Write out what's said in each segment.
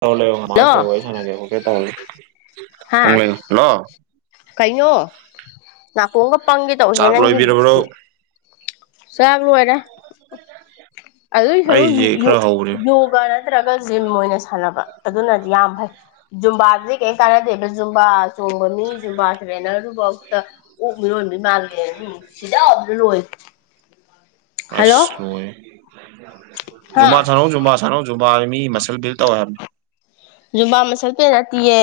ꯇ ꯃꯥ ꯍꯜꯂꯣ ꯀꯦꯩꯁꯥꯅ ꯀꯦ ꯀꯦ ꯇꯦ ꯀꯣ ꯅꯅꯥ ꯄꯣꯉ ꯄꯒꯗꯣ ꯆꯥꯛ ꯍꯅꯒꯤꯤꯦ ꯂꯣꯏꯕꯤꯔꯕ꯭ꯔꯣ ꯆꯥꯛ ꯂꯣꯏꯔ ꯑꯗꯨꯏ ꯁꯔꯨꯛ ꯑꯩꯁꯦ ꯈꯔ ꯍꯧꯔꯦ ꯌꯣꯒ ꯅꯠꯇ꯭ꯔꯒ ꯖꯤꯝ ꯑꯣꯏꯅ ꯁꯥꯟꯅꯕ ꯑꯗꯨꯅꯗꯤ ꯌꯥꯝ ꯐꯩ ꯖꯨꯝꯕꯥꯗꯨꯗꯤ ꯀꯩ ꯀꯥꯟꯅꯗꯦꯕ ꯖꯨꯝꯕꯥ ꯆꯣꯡꯕ ꯃꯤ ꯖꯨꯝꯕꯥꯁꯤꯦꯅ ꯐꯥꯎꯇ ꯑꯣꯛ ꯃꯤꯔꯣꯟꯕ ꯏ ꯃꯥꯜꯂꯦ ꯎꯝ ꯁꯤꯗ ꯌꯥꯕꯅ ꯂꯣꯏ ꯍꯜꯂꯣ ꯑꯁ ꯂꯣꯏꯔꯦꯍꯦ ꯍꯥ ꯖꯨꯝꯕ ꯁꯥꯅꯧ ꯖꯨꯝꯕꯥ ꯁꯥꯅꯩ ꯖꯨꯝꯕ ꯔꯃꯤ ꯃꯁꯜ ꯕꯤꯜ ꯇꯧꯋ ꯍꯥꯏꯕꯅꯤ ꯕꯥ ꯃꯁꯜ ꯄꯅꯇꯤꯌꯦ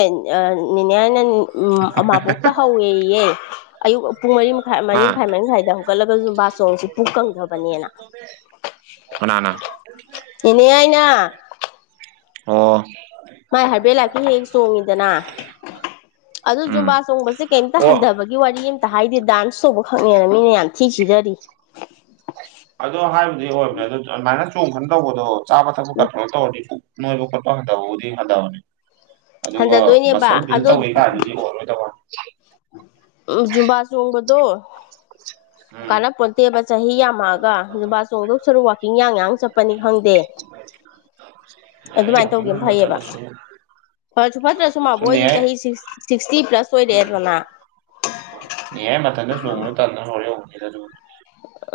ꯑꯅꯦꯅ ꯎꯥꯕꯣꯛꯇ ꯍꯧꯋꯦꯌꯦ ꯑꯌꯨꯛꯨꯡ ꯃꯈ ꯃ ꯍꯥ ꯃꯈꯥꯏ ꯍꯧꯒꯠ ꯑꯗꯨꯁꯨ ꯕꯥꯆꯣꯡꯁꯨ ꯄꯨꯛ ꯀꯪꯗꯕꯅꯦꯅ ꯍꯅꯥꯅ [inaudible] ꯑꯣ ꯃꯥꯏ ꯍꯥꯏꯔꯕꯦꯜ ꯂꯥꯛꯀꯤ ꯍꯦꯛ ꯆꯣꯡꯉꯤꯗꯅ ꯑꯗꯨ ꯖꯨꯝꯕꯥ ꯎꯝ ꯆꯣꯡꯁꯦ ꯀꯩꯝꯇ ꯑꯣ ꯍꯟꯊꯕꯒꯤ ꯋꯥꯔꯤ ꯍꯥꯏꯗꯤ ꯗꯥꯟꯁ ꯇꯧꯕ ꯈꯛꯅꯦꯅ ꯃꯤꯅ ꯌꯥꯝ ꯊꯤ ꯁꯤꯖꯔꯤ ꯑꯗꯣ ꯍꯥꯏꯕꯗꯤ ꯑꯣꯏꯕꯅꯦ ꯑꯗꯨ ꯑꯗꯨꯃꯥꯏꯅ ꯆꯣꯡꯈꯅ ꯇꯧꯕꯗꯣ ꯆꯥꯕ ꯊꯛꯄ ꯎꯝ ꯀꯇ꯭ꯔꯣ ꯇꯧꯔꯅꯤ ꯕ ꯄꯄ ꯍꯥꯗꯗꯤ ꯍꯥꯗꯥꯅꯦꯅꯤ ꯑꯗꯨꯒ ꯍꯟꯖꯗꯣꯏꯅꯦꯕ ꯃꯁꯜ ꯕꯤꯜ ꯑꯗꯣ ꯇꯧꯋꯤ ꯀꯥꯟꯗꯨꯗꯤ ꯑꯣꯏꯔꯣꯏꯗꯕ ꯎꯝ ꯖꯨꯝꯕꯥ ꯆꯣꯡꯕꯗꯣ ꯎꯝ ꯀꯥꯟꯅꯄꯣꯠꯇꯦꯕ ꯆꯍꯤ ꯌꯥꯝꯃꯛꯑꯒ ꯅꯨꯨꯄꯥ ꯆꯣꯡꯊꯣꯛ ꯁꯔꯨꯛ ꯋꯥꯥꯛꯀꯤꯡ ꯌꯥꯡ ꯌꯥꯡ ꯆꯠꯄꯅꯤ ꯈꯪꯗꯦ ꯆꯂ ꯁ ꯐ ꯐꯠꯇ꯭ꯔꯁꯨ ꯃꯥꯕꯨ ꯑꯣꯏꯗꯤ ꯆꯍꯤ ꯁꯤꯛꯁꯇꯤ ꯄ꯭ꯂꯁ ꯑꯣꯏꯔꯦ ꯑꯗꯨꯅ ꯅꯤꯌꯨꯔ ꯃꯇꯝꯗ ꯆꯣꯡ ꯇꯟꯕꯩ ꯍꯧꯔꯤ ꯑꯣꯏꯔꯝꯅꯤ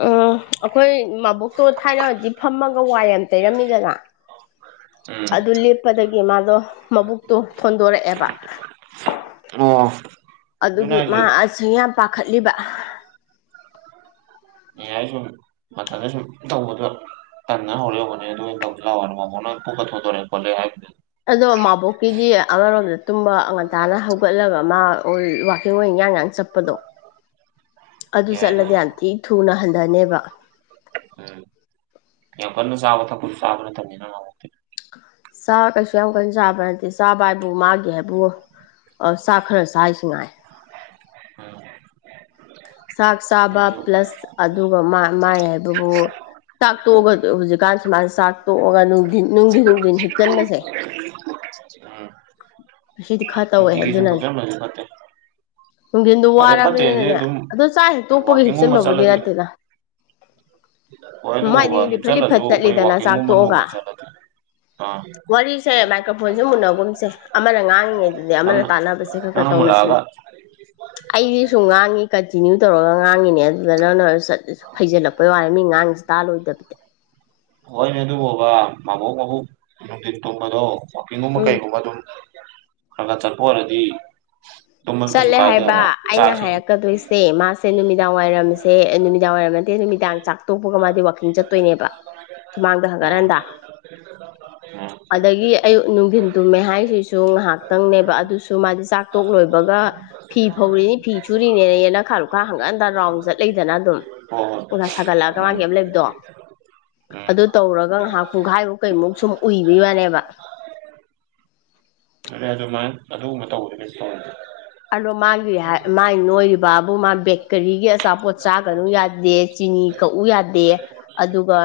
ꯎꯝ ꯑꯩꯈꯣꯏ ꯃꯕꯨꯇꯣ ꯊꯥꯏꯅꯗꯤ ꯐꯝꯃꯒ ꯋꯥꯏ ꯑꯃ ꯇꯩꯔꯝꯃꯤꯗꯅ ꯑꯗꯨ ꯂꯦꯞꯄꯗꯒꯤ ꯃꯥꯗꯣ ꯃꯕꯨꯛꯇꯣ ꯊꯣꯟꯗꯣꯔꯛꯑꯦꯕ ꯎꯝ ꯑꯣ ꯑꯗꯨꯅꯦ ꯑꯗꯨꯒꯤ ꯍꯥꯏꯁꯦ ꯃꯥ ꯑꯁ ꯌꯥꯝ ꯄꯥꯈꯠꯂꯤꯕ ꯌꯥꯥꯏ ꯁꯨꯝ ꯃꯊꯟꯗ ꯁꯨꯝ ꯇꯧꯕꯗꯣ ꯇ ꯅ ꯑꯣꯏꯔꯑꯣꯒꯅꯤ ꯇꯂ ꯋꯥ ꯋꯥꯔꯤꯔ ꯃꯥ ꯀꯅꯕꯨ ꯀꯊꯣ ꯇꯔꯦ ꯐꯣꯌꯦ ꯍꯥꯏ ꯑꯗꯣ ꯃꯕꯣꯛꯀꯤꯗꯤ ꯑꯃꯔꯣꯝꯗ ꯇꯨꯝꯕ ꯉ ꯉꯟꯇꯥꯅ ꯍꯧꯒꯠꯂꯒ ꯃꯥ ꯋꯥꯛꯀꯤꯡ ꯑꯣꯏꯅ ꯉꯥꯡ ꯉꯥꯡ ꯆꯠꯄꯗꯣ ꯑꯗꯨ ꯆꯠꯂꯗꯤ ꯌꯥꯝ ꯊꯤ ꯊꯨꯅ ꯍꯟꯊꯅꯦꯕ ꯅ ꯆꯕ ꯊ ꯄꯨꯁ ꯑꯗꯨꯅ ꯊꯅꯦ ꯆꯥ ꯀꯩꯁꯨ ꯌꯥꯝ ꯀꯟꯅ ꯆꯥꯕ꯭ꯔꯥ ꯅꯠꯇꯦ ꯆꯥꯕ ꯍꯥꯏꯕꯨ ꯃꯥꯒꯦ ꯍꯥꯏꯕꯣ ꯑ ꯆꯥꯛ ꯈꯔ ꯆꯁꯤ ꯉꯥꯏ ꯎꯝ ꯆꯥꯛ ꯆꯥꯕ ꯑꯗꯨ ꯄ꯭ꯂꯁ ꯑꯗꯨꯒ ꯃꯥꯏ ꯍꯥꯏꯕꯕꯨ ꯇꯣꯛꯑꯒ ꯍꯧꯖꯤꯛꯀꯥꯟ ꯁꯨꯃꯥꯏꯅ ꯆꯥꯛ ꯇꯣꯛꯑꯒꯅꯨꯡꯊꯤꯟ ꯅꯨꯡꯊꯤꯟ ꯅꯨꯡꯊꯤꯟ ꯍꯤꯞꯆꯜꯂꯁꯦ ꯎꯝ ꯁꯤꯗꯤ ꯈꯔ ꯇꯧꯋꯦ ꯅꯨꯡꯇꯤꯒꯤ ꯁꯨꯝ ꯑꯗꯨꯅꯅꯦ ꯊꯛꯆꯟꯕꯁꯨ ꯐꯠꯇꯦ ꯅꯨꯡꯊꯤꯟꯗꯨ ꯑꯗ ꯐꯠꯇꯦꯗꯤ ꯋꯥꯔꯕꯅꯤꯅꯅꯦ ꯑꯗꯨꯝ ꯑꯗ ꯆꯥꯛ ꯍꯦꯛ ꯇꯣꯛꯄꯒ ꯋꯥꯛꯀꯤꯡꯒꯨꯝꯕ ꯍꯤꯞꯆꯤꯟꯕꯕꯨꯗꯤ ꯆꯠꯂꯗꯤ ꯅꯠꯇꯦꯅ ꯍꯣꯏ ꯑꯗꯨꯕꯨꯕ ꯃꯥꯏꯗꯤ ꯂꯤꯐꯠ ꯍꯤꯞꯆꯜꯂꯁꯨ ꯂꯤꯐꯠ ꯑꯩꯈꯣꯏ ꯆꯠꯂꯤꯗꯅ ꯋꯥꯛꯀꯤꯡꯒꯨꯝꯕ ꯆꯥꯛꯇꯣꯛꯑꯒ ꯅꯣꯡꯃ ꯆꯠꯂꯗꯤ ꯑꯥ ꯋꯥꯔꯤꯁꯦ ꯃꯥꯏꯀ꯭ꯔꯣꯐꯣꯟꯁꯦ ꯃꯨꯟꯅꯒꯨꯝꯁꯦ ꯑꯃꯅ ꯉꯥꯡꯉꯤꯉꯩꯗꯗꯤ ꯑꯃꯅ ꯅꯪꯅ ꯇꯥꯟꯅꯕꯁꯦ ꯈꯔ ꯈꯔ ꯅꯪꯅ ꯇꯧꯅꯁꯤꯅꯤ ꯃꯨꯜꯂꯛꯑꯒ ꯑꯩꯗꯤ ꯁꯨꯝ ꯉꯥꯡꯉꯤ ꯀꯟꯇꯤꯅ꯭ꯌꯨ ꯇꯧꯔꯒ ꯉꯥꯡꯉꯤꯅꯦ ꯑꯗꯨꯗ ꯅꯪꯅꯠ ꯐꯩꯖꯜꯂꯛꯄꯩ ꯋꯥꯏꯦ ꯃꯤ ꯉꯥꯡꯁꯤꯦ ꯇꯥꯂꯣꯏꯗꯕꯅꯤ ꯍꯣꯏꯅꯦ ꯑꯗꯨ ꯕꯕꯥ ꯃꯕꯣꯛ ꯃꯕꯣꯛ ꯅꯨꯡꯊꯤꯟ ꯇꯨꯝꯕꯗꯣ ꯋꯥꯋꯥꯛꯀꯤꯡꯒꯨꯝꯕ ꯎꯝ ꯀꯩꯒꯨꯝꯕ ꯑꯗꯨꯝ ꯈꯔ ꯈꯔ ꯆꯠꯄ ꯑꯣꯏꯔꯗꯤ ꯇꯨꯝꯕꯁꯨ ꯀꯩꯁꯨ ꯆꯠꯂꯦ ꯍꯥꯏꯕ ꯀꯥꯏꯗꯦꯕ ꯆꯥꯛ ꯑꯩꯅ ꯏꯁꯤꯡ ꯍꯥꯏꯔꯛꯀꯗꯣꯏꯁꯦ ꯃꯥꯁꯦ ꯅꯨꯃꯤꯗꯥꯡ ꯋꯥꯏꯔꯝꯃꯤꯁꯦ ꯁꯦ ꯅꯨꯃꯤꯗꯥꯡ ꯋꯥꯏꯝ ꯅꯠꯇꯦ ꯅꯨꯃꯤꯗꯥꯡ ꯆꯥꯛ ꯇꯣꯛꯄꯒ ꯋꯥꯀꯤꯡ ꯆꯠꯇꯣꯏꯅꯦꯕ ꯁꯨꯃꯥꯡꯗ ꯎꯝ ꯍꯪꯒꯠ ꯎꯝ ꯍꯟꯗꯥ ꯑꯗꯒꯤ ꯑꯌꯨꯛ ꯅꯨꯡꯊꯤꯟ ꯇꯨꯝꯃꯦ ꯍꯥꯏꯁꯤꯁꯨ ꯉꯥꯏꯍꯥꯛꯇꯪꯅꯦꯕ ꯑꯗꯨꯁꯨ ꯃꯥꯗꯤ ꯆꯥꯛ ꯇꯣꯛ ꯂꯣꯏꯕꯒ ꯐꯤ ꯐꯧꯔꯤꯅꯤ ꯐꯤ ꯁꯨꯔꯤꯅꯦꯅꯦ ꯌꯦ ꯅꯈꯥ ꯂꯨꯈꯥ ꯍꯪꯉꯛꯑꯟꯗ ꯔꯥꯎꯟ ꯆꯠꯂꯗꯅ ꯑꯗꯨꯝ ꯍꯣꯏ ꯍꯣꯏ ꯑꯣꯖꯥ ꯁꯥꯒꯠꯂꯛꯑꯒ ꯎꯝ ꯃꯥꯒꯤꯩ ꯑꯃ ꯂꯩꯕꯗꯣ ꯎꯝ ꯑꯗꯨ ꯇꯧꯔꯒ ꯉꯥꯏꯍꯥꯛ ꯄꯨꯡꯈꯥꯏꯔ ꯀꯩꯃꯨꯛ ꯁꯨꯝ ꯎꯏꯕꯤ ꯋꯥꯅꯦꯕ ꯑꯗꯨ ꯑꯗꯨꯃꯥꯏꯅ ꯑꯗꯨꯒꯨꯝꯕ ꯇꯧꯕꯗ ꯀꯩꯁꯨ ꯇꯧꯔꯁꯦ ꯑꯗꯣ ꯃꯥꯒꯤ ꯃꯥꯒꯤ ꯅꯣꯏꯔꯤꯕ ꯕꯥꯕꯨ ꯃꯥ ꯕꯦꯀꯔꯤꯒꯤ ꯑꯆꯥꯄꯣꯠ ꯆꯥꯒꯅꯨ ꯌꯥꯗꯦ ꯆꯤꯅꯤ ꯀꯛꯎ ꯌꯥꯗꯦ ꯑꯗꯨꯒ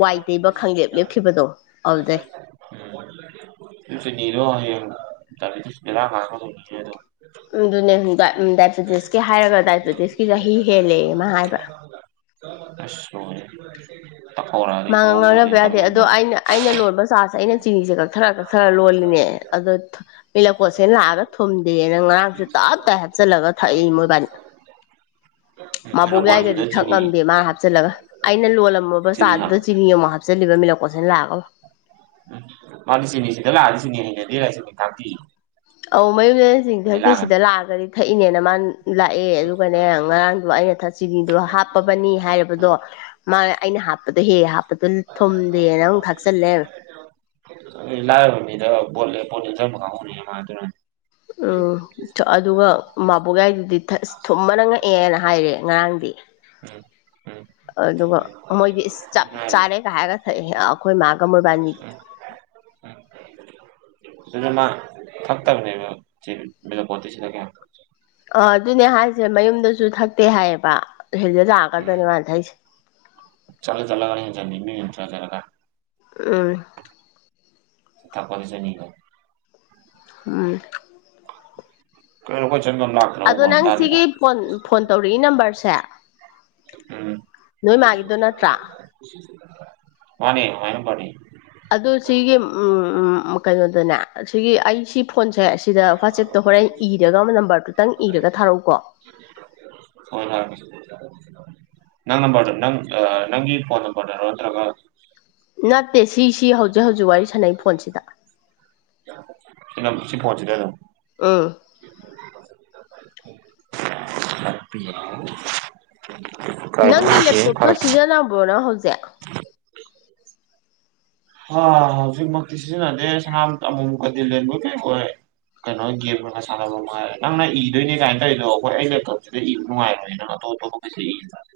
ꯋꯥꯏ ꯇꯩꯕ ꯈꯪꯂꯦꯞ ꯂꯦꯞꯈꯤꯕꯗꯣ ꯑꯗꯨꯖꯩ ꯁꯨ ꯔꯣ ꯍꯥꯏꯔ ꯀꯥꯗꯣ ꯑꯗꯨꯅ ꯍꯥꯏ ꯗꯥꯏꯕꯦꯇꯤꯁꯀꯤ ꯍꯥꯏꯔꯒ ꯗꯥꯏꯕꯦꯇꯤꯁꯀꯤ ꯆꯍꯤ ꯍꯦꯜꯂꯛꯦ ꯑꯃ ꯍꯥꯏꯕ ꯑꯁꯣꯅꯤ ꯃꯥꯡꯉ ꯉꯥꯡꯅꯕ ꯌꯥꯗꯦ ꯑꯗꯣ ꯑꯩꯅ ꯑꯩꯅ ꯂꯣꯟꯕ ꯆꯥꯔꯥꯁꯦ ꯑꯩꯅ ꯆꯤꯅꯤꯁꯦ ꯀꯛꯊꯔ ꯀꯛꯊꯔ ꯂꯣꯜꯂꯤꯅꯦ ꯑꯗꯣ ꯃꯤꯠꯂꯛꯄꯣꯠꯁꯦꯅ ꯂꯥꯛꯑꯒ ꯊꯨꯝꯗꯦꯅ ꯉꯔꯥꯡꯁꯨ ꯇꯥ ꯇꯞꯇ ꯍ ꯍꯥꯞꯆꯤꯜꯂꯒ ꯊꯛꯏ ꯃꯣꯏꯕꯥꯏꯅꯤ [unintelligible] ꯕꯣꯛ ꯌꯥꯏꯒꯗꯤ ꯆꯤꯅꯤ ꯊꯛꯂꯝꯝꯗꯦ ꯃꯥ ꯍꯥꯞꯆꯤꯜꯂꯒ ꯑꯩꯅ ꯂꯣꯜꯂꯝꯃꯕ ꯆꯤꯅꯤ ꯍꯥꯞ ꯆꯥꯗꯨꯗ ꯆꯤꯅꯤ ꯑꯃ ꯍꯥꯞꯆꯤꯜꯂꯤꯕ ꯃꯤꯂꯛꯀꯣꯠꯁꯤꯅ ꯂꯥꯛꯑꯒ ꯎꯝ ꯃꯥꯗꯤ ꯁꯤꯅꯤ ꯁꯤꯗꯂ ꯑ ꯑꯗꯨꯗꯤ ꯁꯤꯅꯤ ꯁꯤꯅꯤ ꯀꯥꯇ ꯑꯧ ꯃꯌꯨꯝ ꯃꯟꯁꯤꯡꯁꯤ ꯍꯛꯇꯤ ꯁꯤꯗ ꯂꯥꯛꯑꯒꯗꯤ ꯊꯛꯏꯅꯦꯅ ꯃꯥꯅ ꯂꯥꯛꯑꯦ ꯑꯗꯨꯒꯅꯦ ꯉꯔꯥꯡꯗꯣ ꯑꯩꯅ ꯊ ꯆꯤꯅꯤꯗꯣ ꯍꯥꯞꯄꯕꯅꯤ ꯍꯥꯏꯔꯕꯗꯣ ꯃꯥ ꯑꯩꯅ ꯍꯥꯞꯄꯗꯣ ꯍꯦ ꯍꯥꯞꯄꯗꯣ ꯊꯨꯝꯗꯦꯅ ꯑꯃꯨꯛ ꯊꯥꯛꯆꯜꯂꯦ ꯂꯑꯑꯣꯕꯃꯤꯗꯣ ꯣꯜꯁ ꯈꯥꯎꯅꯤ ꯃꯥ ꯑꯗꯨꯅ ꯎꯝ ꯑꯗꯨꯒ ꯃꯥꯕꯣꯛꯒꯥꯏꯗꯨꯗꯤ ꯑꯁ ꯊꯨꯝꯕꯅ ꯉꯛꯑꯦꯅ ꯍꯥꯏꯔꯦ ꯉꯔꯥꯡꯗꯤ ꯎꯝ ꯎꯝ ꯑꯗꯨꯒ ꯃꯣꯏꯗꯤ ꯑꯗꯨꯅꯦ ꯍꯥꯏꯁꯦ ꯆꯥꯔꯦꯒ ꯍꯥꯏꯔꯒ ꯊꯛꯑꯦ ꯑꯩꯈꯣꯏ ꯃꯥꯒ ꯃꯣꯏꯕꯥꯅꯤꯒꯤ [unintelligible] ꯃꯥ ꯊꯛꯛꯇ ꯄꯣꯠꯇꯁꯤ ꯀ ꯑ ꯑꯗꯨꯅꯦ ꯍꯥꯏꯁꯦ ꯃꯌꯨꯝꯗꯁꯨ ꯊꯛꯇꯦ ꯍꯥꯏꯌꯦꯕ ꯍꯦꯗ ꯂꯥꯀꯗꯅꯤ ꯋꯥꯅ ꯊꯥꯏꯁꯤ ꯆꯖꯔꯒ ꯑ ꯊꯥꯄꯁꯅꯤꯒ ꯑ ꯀꯣꯏ ꯑꯗꯣ ꯅꯪ ꯁꯤꯒꯤ ꯐꯣꯟ ꯐꯣꯟ ꯇꯧꯔꯛꯏ ꯅꯝꯕꯔꯁꯦ ꯅꯣꯏ ꯎꯝ ꯃꯥꯒꯤꯗꯣ ꯅꯠꯇ꯭ꯔꯥ ꯃꯥꯅꯤ ꯑꯅ ꯄꯅꯤ ꯑ ꯁꯤꯒꯤ ꯎꯝ ꯀꯩꯅꯣꯗꯅꯦ ꯁꯤꯒꯤ ꯑꯩꯁꯤ ꯐꯣꯟꯁꯦ ꯑꯁꯤꯗ ꯋꯥꯆꯦꯞꯇ ꯍꯣꯔꯦꯟ ꯏꯔꯒ ꯑꯃ ꯅꯝꯕꯔꯗꯨꯇꯪ ꯏꯔꯒ ꯊꯥꯔꯛꯎꯀꯣ ꯍꯣꯏ ꯍꯣꯏ ꯅꯪꯅꯝꯕꯔꯗꯨ ꯅꯪ ꯑ ꯅꯪꯒꯤ ꯐ‌ꯣꯟ ꯅꯝꯕꯔꯗ‌ꯣ ꯍꯥꯏꯔꯛꯑ‌ꯣ ꯅꯠꯇ꯭ꯔꯥꯒ ꯐꯠꯇꯦ ꯁꯤꯁꯤ ꯍꯧꯖꯤꯛ ꯍꯧꯖꯤꯛ ꯋꯥꯔꯤ ꯁꯥꯟꯅꯩ ꯐꯣꯟꯁꯤꯗ ꯁꯤ ꯐꯣꯟꯁꯤꯗ ꯑꯗꯨꯝ ꯑꯥ ꯍꯥꯄꯤ ꯅꯪꯒꯤ ꯂꯦꯞꯇꯣꯞꯇꯣ ꯁꯤꯖꯤꯟꯅꯕ꯭ꯔꯣꯅ ꯍꯧꯖꯤꯛ ꯍ ꯍꯧꯖꯤꯛꯃꯛꯇꯤ ꯁꯤꯖꯤꯟꯅꯗꯦꯁꯝꯇ ꯑꯃꯨꯛꯀꯗꯤ ꯂꯩꯃ ꯀꯩꯈ ꯀꯩꯅꯣ ꯒꯦꯝꯒꯒ ꯁꯥꯟꯅꯕ ꯃꯥꯏꯔꯦ ꯅꯪꯅ ꯏꯗꯣꯏꯅꯦ ꯀꯥꯏꯅ ꯇꯧꯔꯤꯗꯣ ꯑꯩꯈꯣꯏ ꯑꯩꯩꯅꯞꯁꯤꯗ ꯏꯕ ꯅꯨꯡꯉꯥꯏꯔꯅꯦꯅ [unintelligible]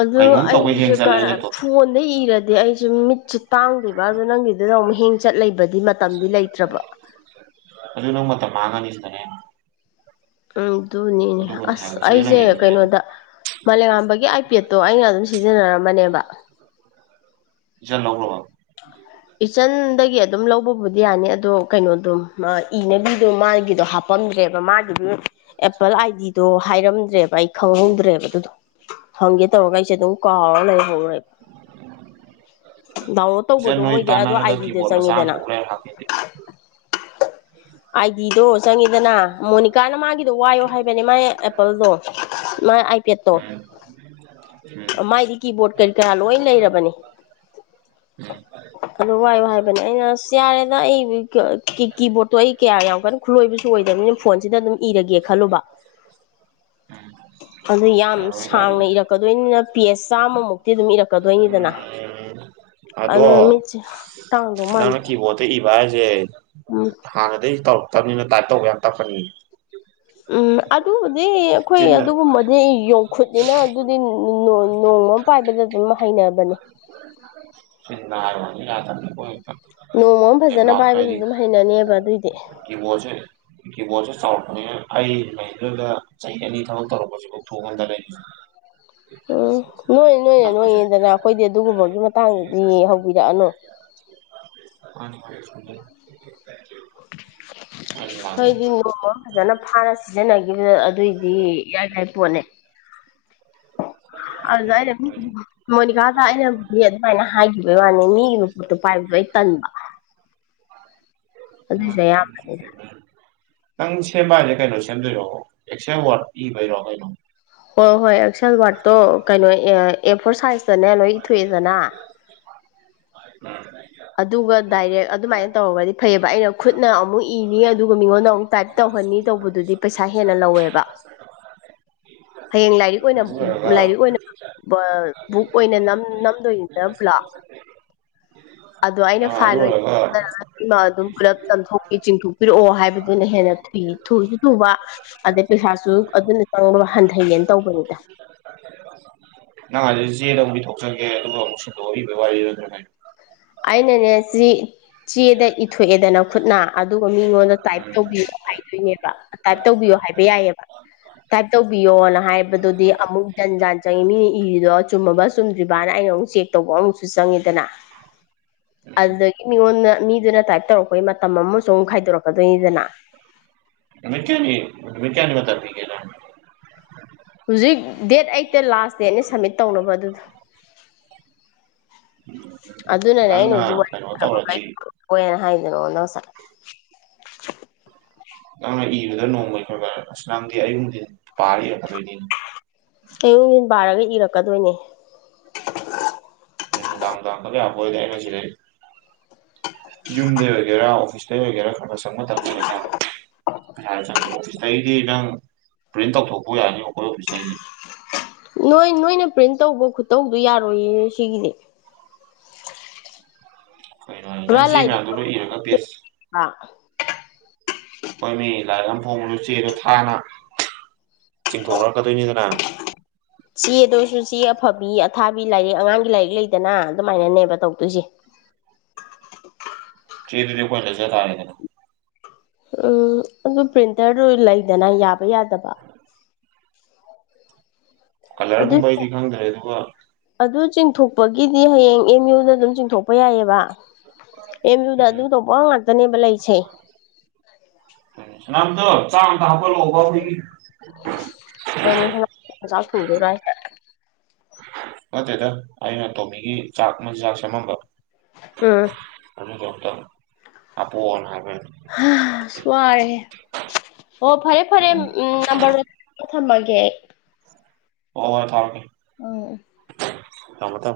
ꯑꯗꯨ ꯑꯩꯁꯦ ꯈ ꯆꯠꯂꯦ ꯂꯦꯞꯇꯣꯞ ꯐꯣꯟꯗ ꯏꯔꯗꯤ ꯑꯩꯁꯦ ꯃꯤꯠꯁꯤ ꯄꯥꯡꯗꯣꯏꯔꯤꯕ ꯑ ꯑꯗꯨꯣ ꯅꯪꯒꯤꯗꯨꯗ ꯑꯃꯨꯛ ꯍꯤꯡ ꯆꯠ ꯂꯩꯕꯗꯤ ꯃꯇꯝꯗꯤ ꯂꯩꯇ꯭ꯔꯕ ꯃꯥꯒꯥꯥꯅꯤꯁꯇꯅꯦ ꯎꯝ ꯑꯗꯨꯅꯤꯅꯦ ꯑꯁ ꯑꯩꯁꯦ ꯁꯤꯖꯤꯟꯅꯒꯦꯗꯤ ꯁꯤꯖꯤꯟꯅꯧ ꯀꯩꯅꯣꯗ ꯃꯥꯂꯦꯝꯉꯝꯕꯒꯤ ꯑꯥꯏꯄꯦꯗꯠꯇꯣ ꯑꯩꯅ ꯑꯗꯨꯝ ꯁꯤꯖꯤꯟꯅꯔꯝꯕꯅꯦꯕ ꯆ ꯂꯧꯔꯣ ꯏꯆꯟꯗꯒꯤ ꯑꯗꯨꯝ ꯂꯧꯕꯕꯨꯗꯤ ꯌꯥꯅꯤ ꯑꯗꯣ ꯀꯩꯅꯣꯗꯣ ꯏꯅꯕꯤꯗꯣ ꯃꯥꯒꯤꯗꯣ ꯍꯥ ꯝꯗ꯭ꯔꯦꯕ ꯃꯥꯒꯤ ꯑꯦꯄꯜ ꯑꯥꯏ ꯗꯤꯗꯣ ꯍꯥꯏꯔꯝꯗ꯭ꯔꯦꯕ ꯑꯩ ꯈꯪꯍꯧꯗ꯭ꯔꯦꯕ ꯑꯗꯨꯗꯣ ꯍꯪꯒꯦ ꯇꯧꯔꯒ ꯑꯩꯁꯦ ꯑꯗꯨꯝ ꯀꯥꯎꯔ ꯂꯩꯍꯧꯈꯦꯕ ꯗꯥꯎꯟꯂꯣ ꯇꯧ ꯏꯆꯟ ꯑꯗꯣ ꯅꯣꯏ ꯃꯣꯏꯗꯤ ꯑꯗꯨꯗꯣ ꯇꯥꯟꯅꯔꯒ ꯑꯥꯏꯗꯤꯗ ꯀꯤꯕꯣꯔꯗ ꯃꯆꯥ ꯑꯃ ꯆꯪꯉꯤꯗꯅ ꯀꯣꯛ ꯂꯩꯔ ꯍꯥꯞꯀꯦꯗꯤ ꯑꯥꯏꯗꯤꯗꯣ ꯆꯪꯉꯤꯗꯅ ꯃꯣꯅꯤꯀꯥꯅ ꯃꯥꯒꯤꯗꯣ ꯋꯥꯏꯌꯣ ꯍꯥꯏꯕꯅꯦ ꯃꯥꯥꯏ ꯑꯦꯄꯜꯗꯣ ꯄꯦꯠꯇꯣ ꯎꯝ ꯎꯝ ꯃꯥꯏꯗꯤ ꯀꯤꯕꯣꯔꯗ ꯀꯔꯤ ꯀꯔꯥ ꯂꯣꯏ ꯂꯩꯔꯕꯅꯤ ꯎꯝ ꯑꯗꯨ ꯋꯥꯏ ꯋꯥꯏꯕꯅꯦ ꯑꯩꯅ ꯁꯤ ꯌꯥꯔꯦꯗ ꯑꯩ ꯀꯤꯕꯣꯔꯠꯇꯣ ꯑꯩ ꯀꯌꯥ ꯌꯥꯝ ꯀꯟꯅ ꯈꯨꯠꯂꯣꯏꯕꯁꯨ ꯑꯣꯏꯗꯕꯅꯤꯅ ꯐꯣꯟꯁꯤꯗ ꯑꯗꯨꯝ ꯏꯔꯒꯦ ꯈꯜꯂꯨꯕ ꯎꯝ ꯑꯗꯨ ꯌꯥꯝ ꯌꯥꯔꯣꯏ ꯀꯥꯏꯗꯩ ꯁꯥꯡꯅ ꯏꯔꯛꯀꯗꯣꯏꯅꯤꯅ ꯄꯦꯁ ꯆꯥꯝꯃꯃꯨꯛꯇꯤ ꯑꯗꯨꯝ ꯏꯔꯛꯀꯗꯣꯏꯅꯤꯗꯅ ꯎꯝ ꯑꯗꯣ ꯑꯗꯨꯅ ꯃꯤꯠꯁꯦ ꯇꯥꯡꯗꯧ ꯅꯪꯅ ꯃꯥꯟꯕ ꯀꯤꯕꯣꯠꯇ ꯏꯕ ꯍꯥꯏꯁꯦ ꯍꯥꯟꯅꯗꯒꯤ ꯇꯧꯔꯛꯇꯕꯅꯤꯅ ꯇꯥꯏꯞ ꯇꯧꯕ ꯌꯥꯝ ꯇꯛꯄꯅꯤ ꯎꯝ ꯑꯗꯨꯕꯨꯗꯤ ꯑꯩꯈꯣꯏ ꯑꯗꯨꯒꯨꯝꯕꯗꯤ ꯌꯧꯈꯨꯠꯅꯤꯅ ꯑꯗꯨꯗꯤ ꯅꯣꯡꯃ ꯑꯃ ꯄꯥꯏꯕꯗ ꯑꯗꯨꯝ ꯍꯩꯅꯕꯅꯦ ꯅꯥ ꯃꯅꯤ ꯌꯥꯗ ꯍꯣ ꯅꯣꯡꯃꯝ ꯐꯖꯅ ꯄꯥꯏꯕꯗꯨ ꯑꯗꯨꯝ ꯍꯩꯅꯅꯦꯕ ꯑꯗꯨꯑꯣꯏꯗꯤ ꯀ ꯀꯣꯁꯦ ꯀꯤꯕꯣꯔꯗꯁꯦ ꯆꯥꯎꯔꯛꯄꯅꯤ ꯑꯩ ꯃꯗꯨꯣꯏꯗ ꯆꯍꯤ ꯑꯅꯤ ꯊꯕꯛ ꯇꯧꯔꯛꯄꯁꯤꯐꯥꯎ ꯊꯣꯛꯑꯒꯅꯤ ꯎꯝ ꯅꯣꯏ ꯅꯣꯏꯅꯦ ꯅꯝꯕꯁꯦ ꯅꯣꯏꯅꯦꯗꯅ ꯑꯩꯈꯣꯏꯗꯤ ꯑꯗꯨꯒꯨꯝꯕꯒꯤ ꯃꯇꯥꯡꯗꯗꯤ ꯍꯧꯕꯤꯔꯛꯑꯅꯨ ꯑ ꯀꯦ ꯍꯣꯏꯗꯤ ꯐꯖꯅ ꯐꯥꯅ ꯁꯤꯖꯤꯟꯅꯈꯤꯕꯗ ꯑꯗꯨꯏꯗꯤ ꯌꯥꯏ ꯌꯥꯏ ꯄꯣꯠꯅꯦ ꯑꯗꯨꯗ ꯑꯩꯅ ꯃꯤ ꯃꯣꯅꯤꯀꯥꯗ ꯑꯩꯅꯕꯨꯗꯤ ꯑꯗꯨꯃꯥꯏꯅ ꯍꯥꯏꯈꯤꯕꯒꯤ ꯋꯥꯅꯤ ꯃꯤꯒꯤꯕꯨ ꯄꯣꯠꯇꯣ ꯄꯥꯏꯕꯗ ꯀꯜꯕ ꯎꯝ ꯎ ꯑꯌꯥꯝꯕꯅꯤꯗ ꯅꯇꯪ ꯁꯦꯝꯕ ꯍꯥꯏꯁꯦ ꯀꯩꯅꯣ ꯁꯦꯝꯗꯣꯏꯔꯣ ꯑꯦꯛꯁꯦꯟ ꯋꯥꯔꯗ ꯏꯕꯩꯔꯣ ꯀꯩꯅꯣ ꯍꯣꯏ ꯍꯣꯏ ꯑꯦꯛꯁꯦꯜ ꯋꯥꯔꯗꯠꯇꯣ ꯀꯩꯅꯣ ꯑꯦ ꯑꯦ ꯐꯣꯔ ꯁꯥꯏꯖꯇꯅꯦ ꯂꯣꯏ ꯏꯊꯣꯛꯑꯦꯗꯅ ꯐ ꯑꯗꯨꯒ ꯗꯥꯏꯔꯦꯛ ꯑꯗꯨꯃꯥꯏꯅ ꯇꯧꯔꯒꯗꯤ ꯐꯩꯌꯦꯕ ꯑꯩꯅ ꯈꯨꯠꯅ ꯑꯃꯨꯛ ꯏꯅꯤ ꯑꯗꯨꯒ ꯃꯤꯉꯣꯟꯗ ꯑꯃꯨꯛ ꯇꯥꯏꯞ ꯇꯧꯍꯅꯤ ꯇꯧꯕꯗꯨꯗꯤ ꯄꯩꯁꯥ ꯍꯦꯟꯅ ꯂꯧꯋꯦꯕ ꯍꯌꯦꯡ ꯂꯥꯏꯔꯤꯛ ꯑꯣꯏꯅ ꯑꯗꯨ ꯑꯣꯏꯔꯒ ꯂꯥꯏꯔꯤꯛ ꯑꯣꯏꯅ ꯕꯨꯛ ꯑꯣꯏꯅꯝ ꯅꯝꯗꯣꯏ [unintelligible] ꯑꯗ ꯑꯩꯅ ꯑꯗꯨ ꯐꯥꯏꯜ ꯑꯣꯏꯔꯒ ꯑꯣꯏꯅꯑ ꯄꯨꯂꯞꯊꯄꯤ ꯆꯤꯡꯊꯣꯛꯄꯤꯔꯛꯑꯣ ꯍꯥꯏꯕꯗꯨꯅ ꯍꯦꯟꯅ ꯊꯨꯏ ꯊꯨꯁꯨ ꯊꯨꯕ ꯑꯗꯩ ꯄꯩꯁꯥ ꯁꯨꯛ ꯑꯗꯨꯅ ꯆꯪꯅꯕ ꯍꯟꯊꯩꯌꯦꯦꯅ ꯇꯧꯕꯅꯤꯗ ꯅꯪ ꯍꯥꯏ ꯆꯦꯜꯗ ꯑꯃ ꯊꯣꯛꯆꯒꯦ ꯑꯗꯨꯒ ꯑꯃꯨꯛ ꯁꯨꯗꯣꯛꯑꯛꯏꯕ ꯋꯥꯔꯤꯗꯨ ꯑꯗꯨꯅ ꯑꯩꯅꯅꯦ ꯁꯤ ꯆꯦꯗ ꯏꯊꯣꯛꯑꯦꯗꯅ ꯈꯨꯠꯅ ꯑꯗꯨꯒ ꯃꯤꯉꯣꯟꯗ ꯇꯥꯏꯞ ꯇꯧꯕꯤꯌꯣ ꯍꯥꯏꯗꯣꯏꯅꯦꯕ ꯇꯥꯏꯞ ꯇꯧꯕꯤꯌꯣ ꯍꯥꯏꯕ ꯌꯥꯏꯑꯕ ꯇꯥꯏꯞ ꯇꯧꯕꯤꯌꯣꯅ ꯍꯥꯏꯕꯗꯨꯗꯤ ꯑꯃꯨꯛ ꯖꯟ ꯖꯥꯟ ꯆꯪꯉꯤ ꯃꯤꯅ ꯏꯔꯤꯗꯣ ꯆꯨꯝꯃꯕ ꯆꯨꯝꯗ꯭ꯔꯤꯕꯅ ꯑꯩ ꯑꯩꯅ ꯑꯃꯨꯛ ꯆꯦꯛ ꯇꯧꯕ ꯑꯃꯨꯛꯁꯨ ꯆꯪꯉꯤꯗꯅ ꯑꯗꯨꯗꯒꯤ ꯃꯤꯉꯣꯟꯗ ꯃꯤꯗꯨꯅ ꯇꯥꯏꯞ ꯇꯧꯔꯛꯄꯩ ꯃꯇꯝ ꯑꯃꯁꯨ ꯑꯃꯨꯛ ꯈꯥꯏꯗꯣꯔꯛꯀꯗꯣꯏꯅꯤꯗꯅ ꯅꯨꯃꯤꯠ ꯀꯌꯥꯅꯤ ꯅꯨꯃꯤꯠ ꯀꯌꯥꯅꯤ ꯃꯇꯝ ꯄꯤꯒꯦ ꯅꯪ ꯍꯧꯖꯤꯛ ꯗꯦꯠ ꯑꯩꯠꯇ ꯂꯥꯁ ꯗꯦꯠꯅꯦ ꯁꯝꯃꯤꯠ ꯇꯧꯅꯕ ꯑꯗꯨꯗ ꯑꯩꯅ ꯉꯪꯅ ꯀꯩꯅꯣ ꯇꯧꯔꯗꯤ ꯃꯅ ꯅꯪꯅ ꯏꯕꯗ ꯅꯣꯡꯃꯩ ꯈꯔ ꯈꯔ ꯑꯁ ꯅꯪꯗꯤ ꯑꯌꯨꯝꯕꯗꯤ ꯄꯥꯔꯤ ꯑꯌꯨꯛ ꯌꯦꯟ ꯥꯔꯒ ꯏꯔꯛꯀꯗꯣꯏꯅꯦ ꯎꯝ ꯗꯥꯡ ꯇꯝ ꯀ ꯌꯥꯝꯕꯨꯣꯏꯗꯏ ꯃ ꯁꯤꯗꯦ ꯌꯨꯝꯗꯩ ꯑꯣꯏꯒꯦꯔꯥ ꯑꯣꯐꯤꯁꯇꯩ ꯑꯣꯏꯒꯦꯔꯥ ꯈꯔ ꯃ ꯆꯪꯕ ꯇꯔ ꯈꯔ ꯆ ꯑꯣꯐꯤꯁ ꯇ ꯄꯔꯤꯇꯞ ꯊꯣꯛꯄꯎ ꯌꯥꯅꯤꯈꯔꯣ ꯄꯤꯁꯥꯏ ꯅꯣꯏ ꯅꯣꯏꯅ ꯄ꯭ꯔꯤꯟ ꯇꯧꯕ ꯈꯨꯠꯇꯧꯗꯨ ꯌꯥꯔꯣꯏꯌꯦ ꯁꯤꯒꯤꯗꯤ ꯀꯩꯅꯣ ꯄꯨꯔꯥ ꯅꯪ ꯁꯤ ꯂꯥꯏꯔꯤꯛ ꯃꯌꯥꯝꯗꯨ ꯂ ꯏꯔꯒ ꯄꯦꯁꯤ ꯑꯩꯈꯣꯏ ꯃꯤ ꯂꯥꯏꯔꯤꯛ ꯑꯃ ꯐꯣꯡꯉꯁꯨ ꯆꯦꯔꯣ ꯊꯥꯅ ꯆꯤꯡꯊꯣꯛꯂꯛꯀꯗꯣꯏꯅꯤꯗꯅ ꯆꯦꯗ ꯑꯣꯏꯔꯁꯨ ꯆꯦ ꯑꯐꯕꯤ ꯑꯊꯥꯕꯤ ꯂꯥꯏꯔꯤꯛ ꯑꯉꯥꯡꯒꯤ ꯂꯥꯏꯔꯤꯛ ꯂꯩꯗꯅ ꯑꯗꯨꯃꯥꯏꯅꯅꯦꯕ ꯇꯧꯗꯣꯏꯁꯦ [unintelligible] ꯆꯗꯤ ꯀ ꯆꯦ ꯇꯥꯗꯅ ꯎꯝ ꯑꯗꯨ ꯄ꯭ꯔꯤꯟꯇꯔꯗꯨ ꯂꯩꯗꯅ ꯌꯥꯕ ꯌꯥꯗꯕ ꯀꯜꯔ ꯑꯗꯨ ꯀꯨꯝꯕꯗꯤ ꯈꯪꯗꯔꯦ ꯑꯗꯨ ꯋꯥ ꯑꯗꯨ ꯆꯤꯡꯊꯣꯛꯄꯒꯤꯗꯤ ꯍꯌꯦꯡ ꯑꯦꯝ ꯌꯨꯗ ꯑꯗꯨꯝ ꯆꯤꯡꯊꯣꯛꯄ ꯌꯥꯏꯑꯕ ꯑꯦꯝ ꯎꯝ ꯌꯗꯗꯗꯨꯗꯣ ꯄꯉ ꯇꯅꯦꯕꯂꯥꯏꯁ ꯅꯪꯗꯨꯣ ꯆꯥꯡ ꯀꯕ ꯂꯕ ꯑꯣꯏ ꯆꯥꯛ ꯊꯣꯡꯗꯣꯏꯔꯣ ꯍꯥꯏꯁꯦ ꯅꯠꯇꯦꯗ ꯑꯩꯅ ꯇꯣꯝꯃꯤꯒꯤ ꯆꯥꯛ ꯃꯆꯤꯟꯖꯥꯛ ꯁꯦꯝꯃꯝꯕ ꯎꯝ ꯑꯗꯨ ꯀꯗ ꯑ ꯑꯣꯅ ꯍꯥꯏ ꯁ꯭ꯋꯥꯔꯦ ꯑꯣ ꯐꯔꯦ ꯐꯔꯦ ꯎꯝ ꯅꯝꯕꯔ ꯊꯝꯃꯒꯦ ꯑꯩ ꯍ ꯊꯥꯎꯦ ꯎꯝ ꯎꯝ ꯀꯃ ꯇ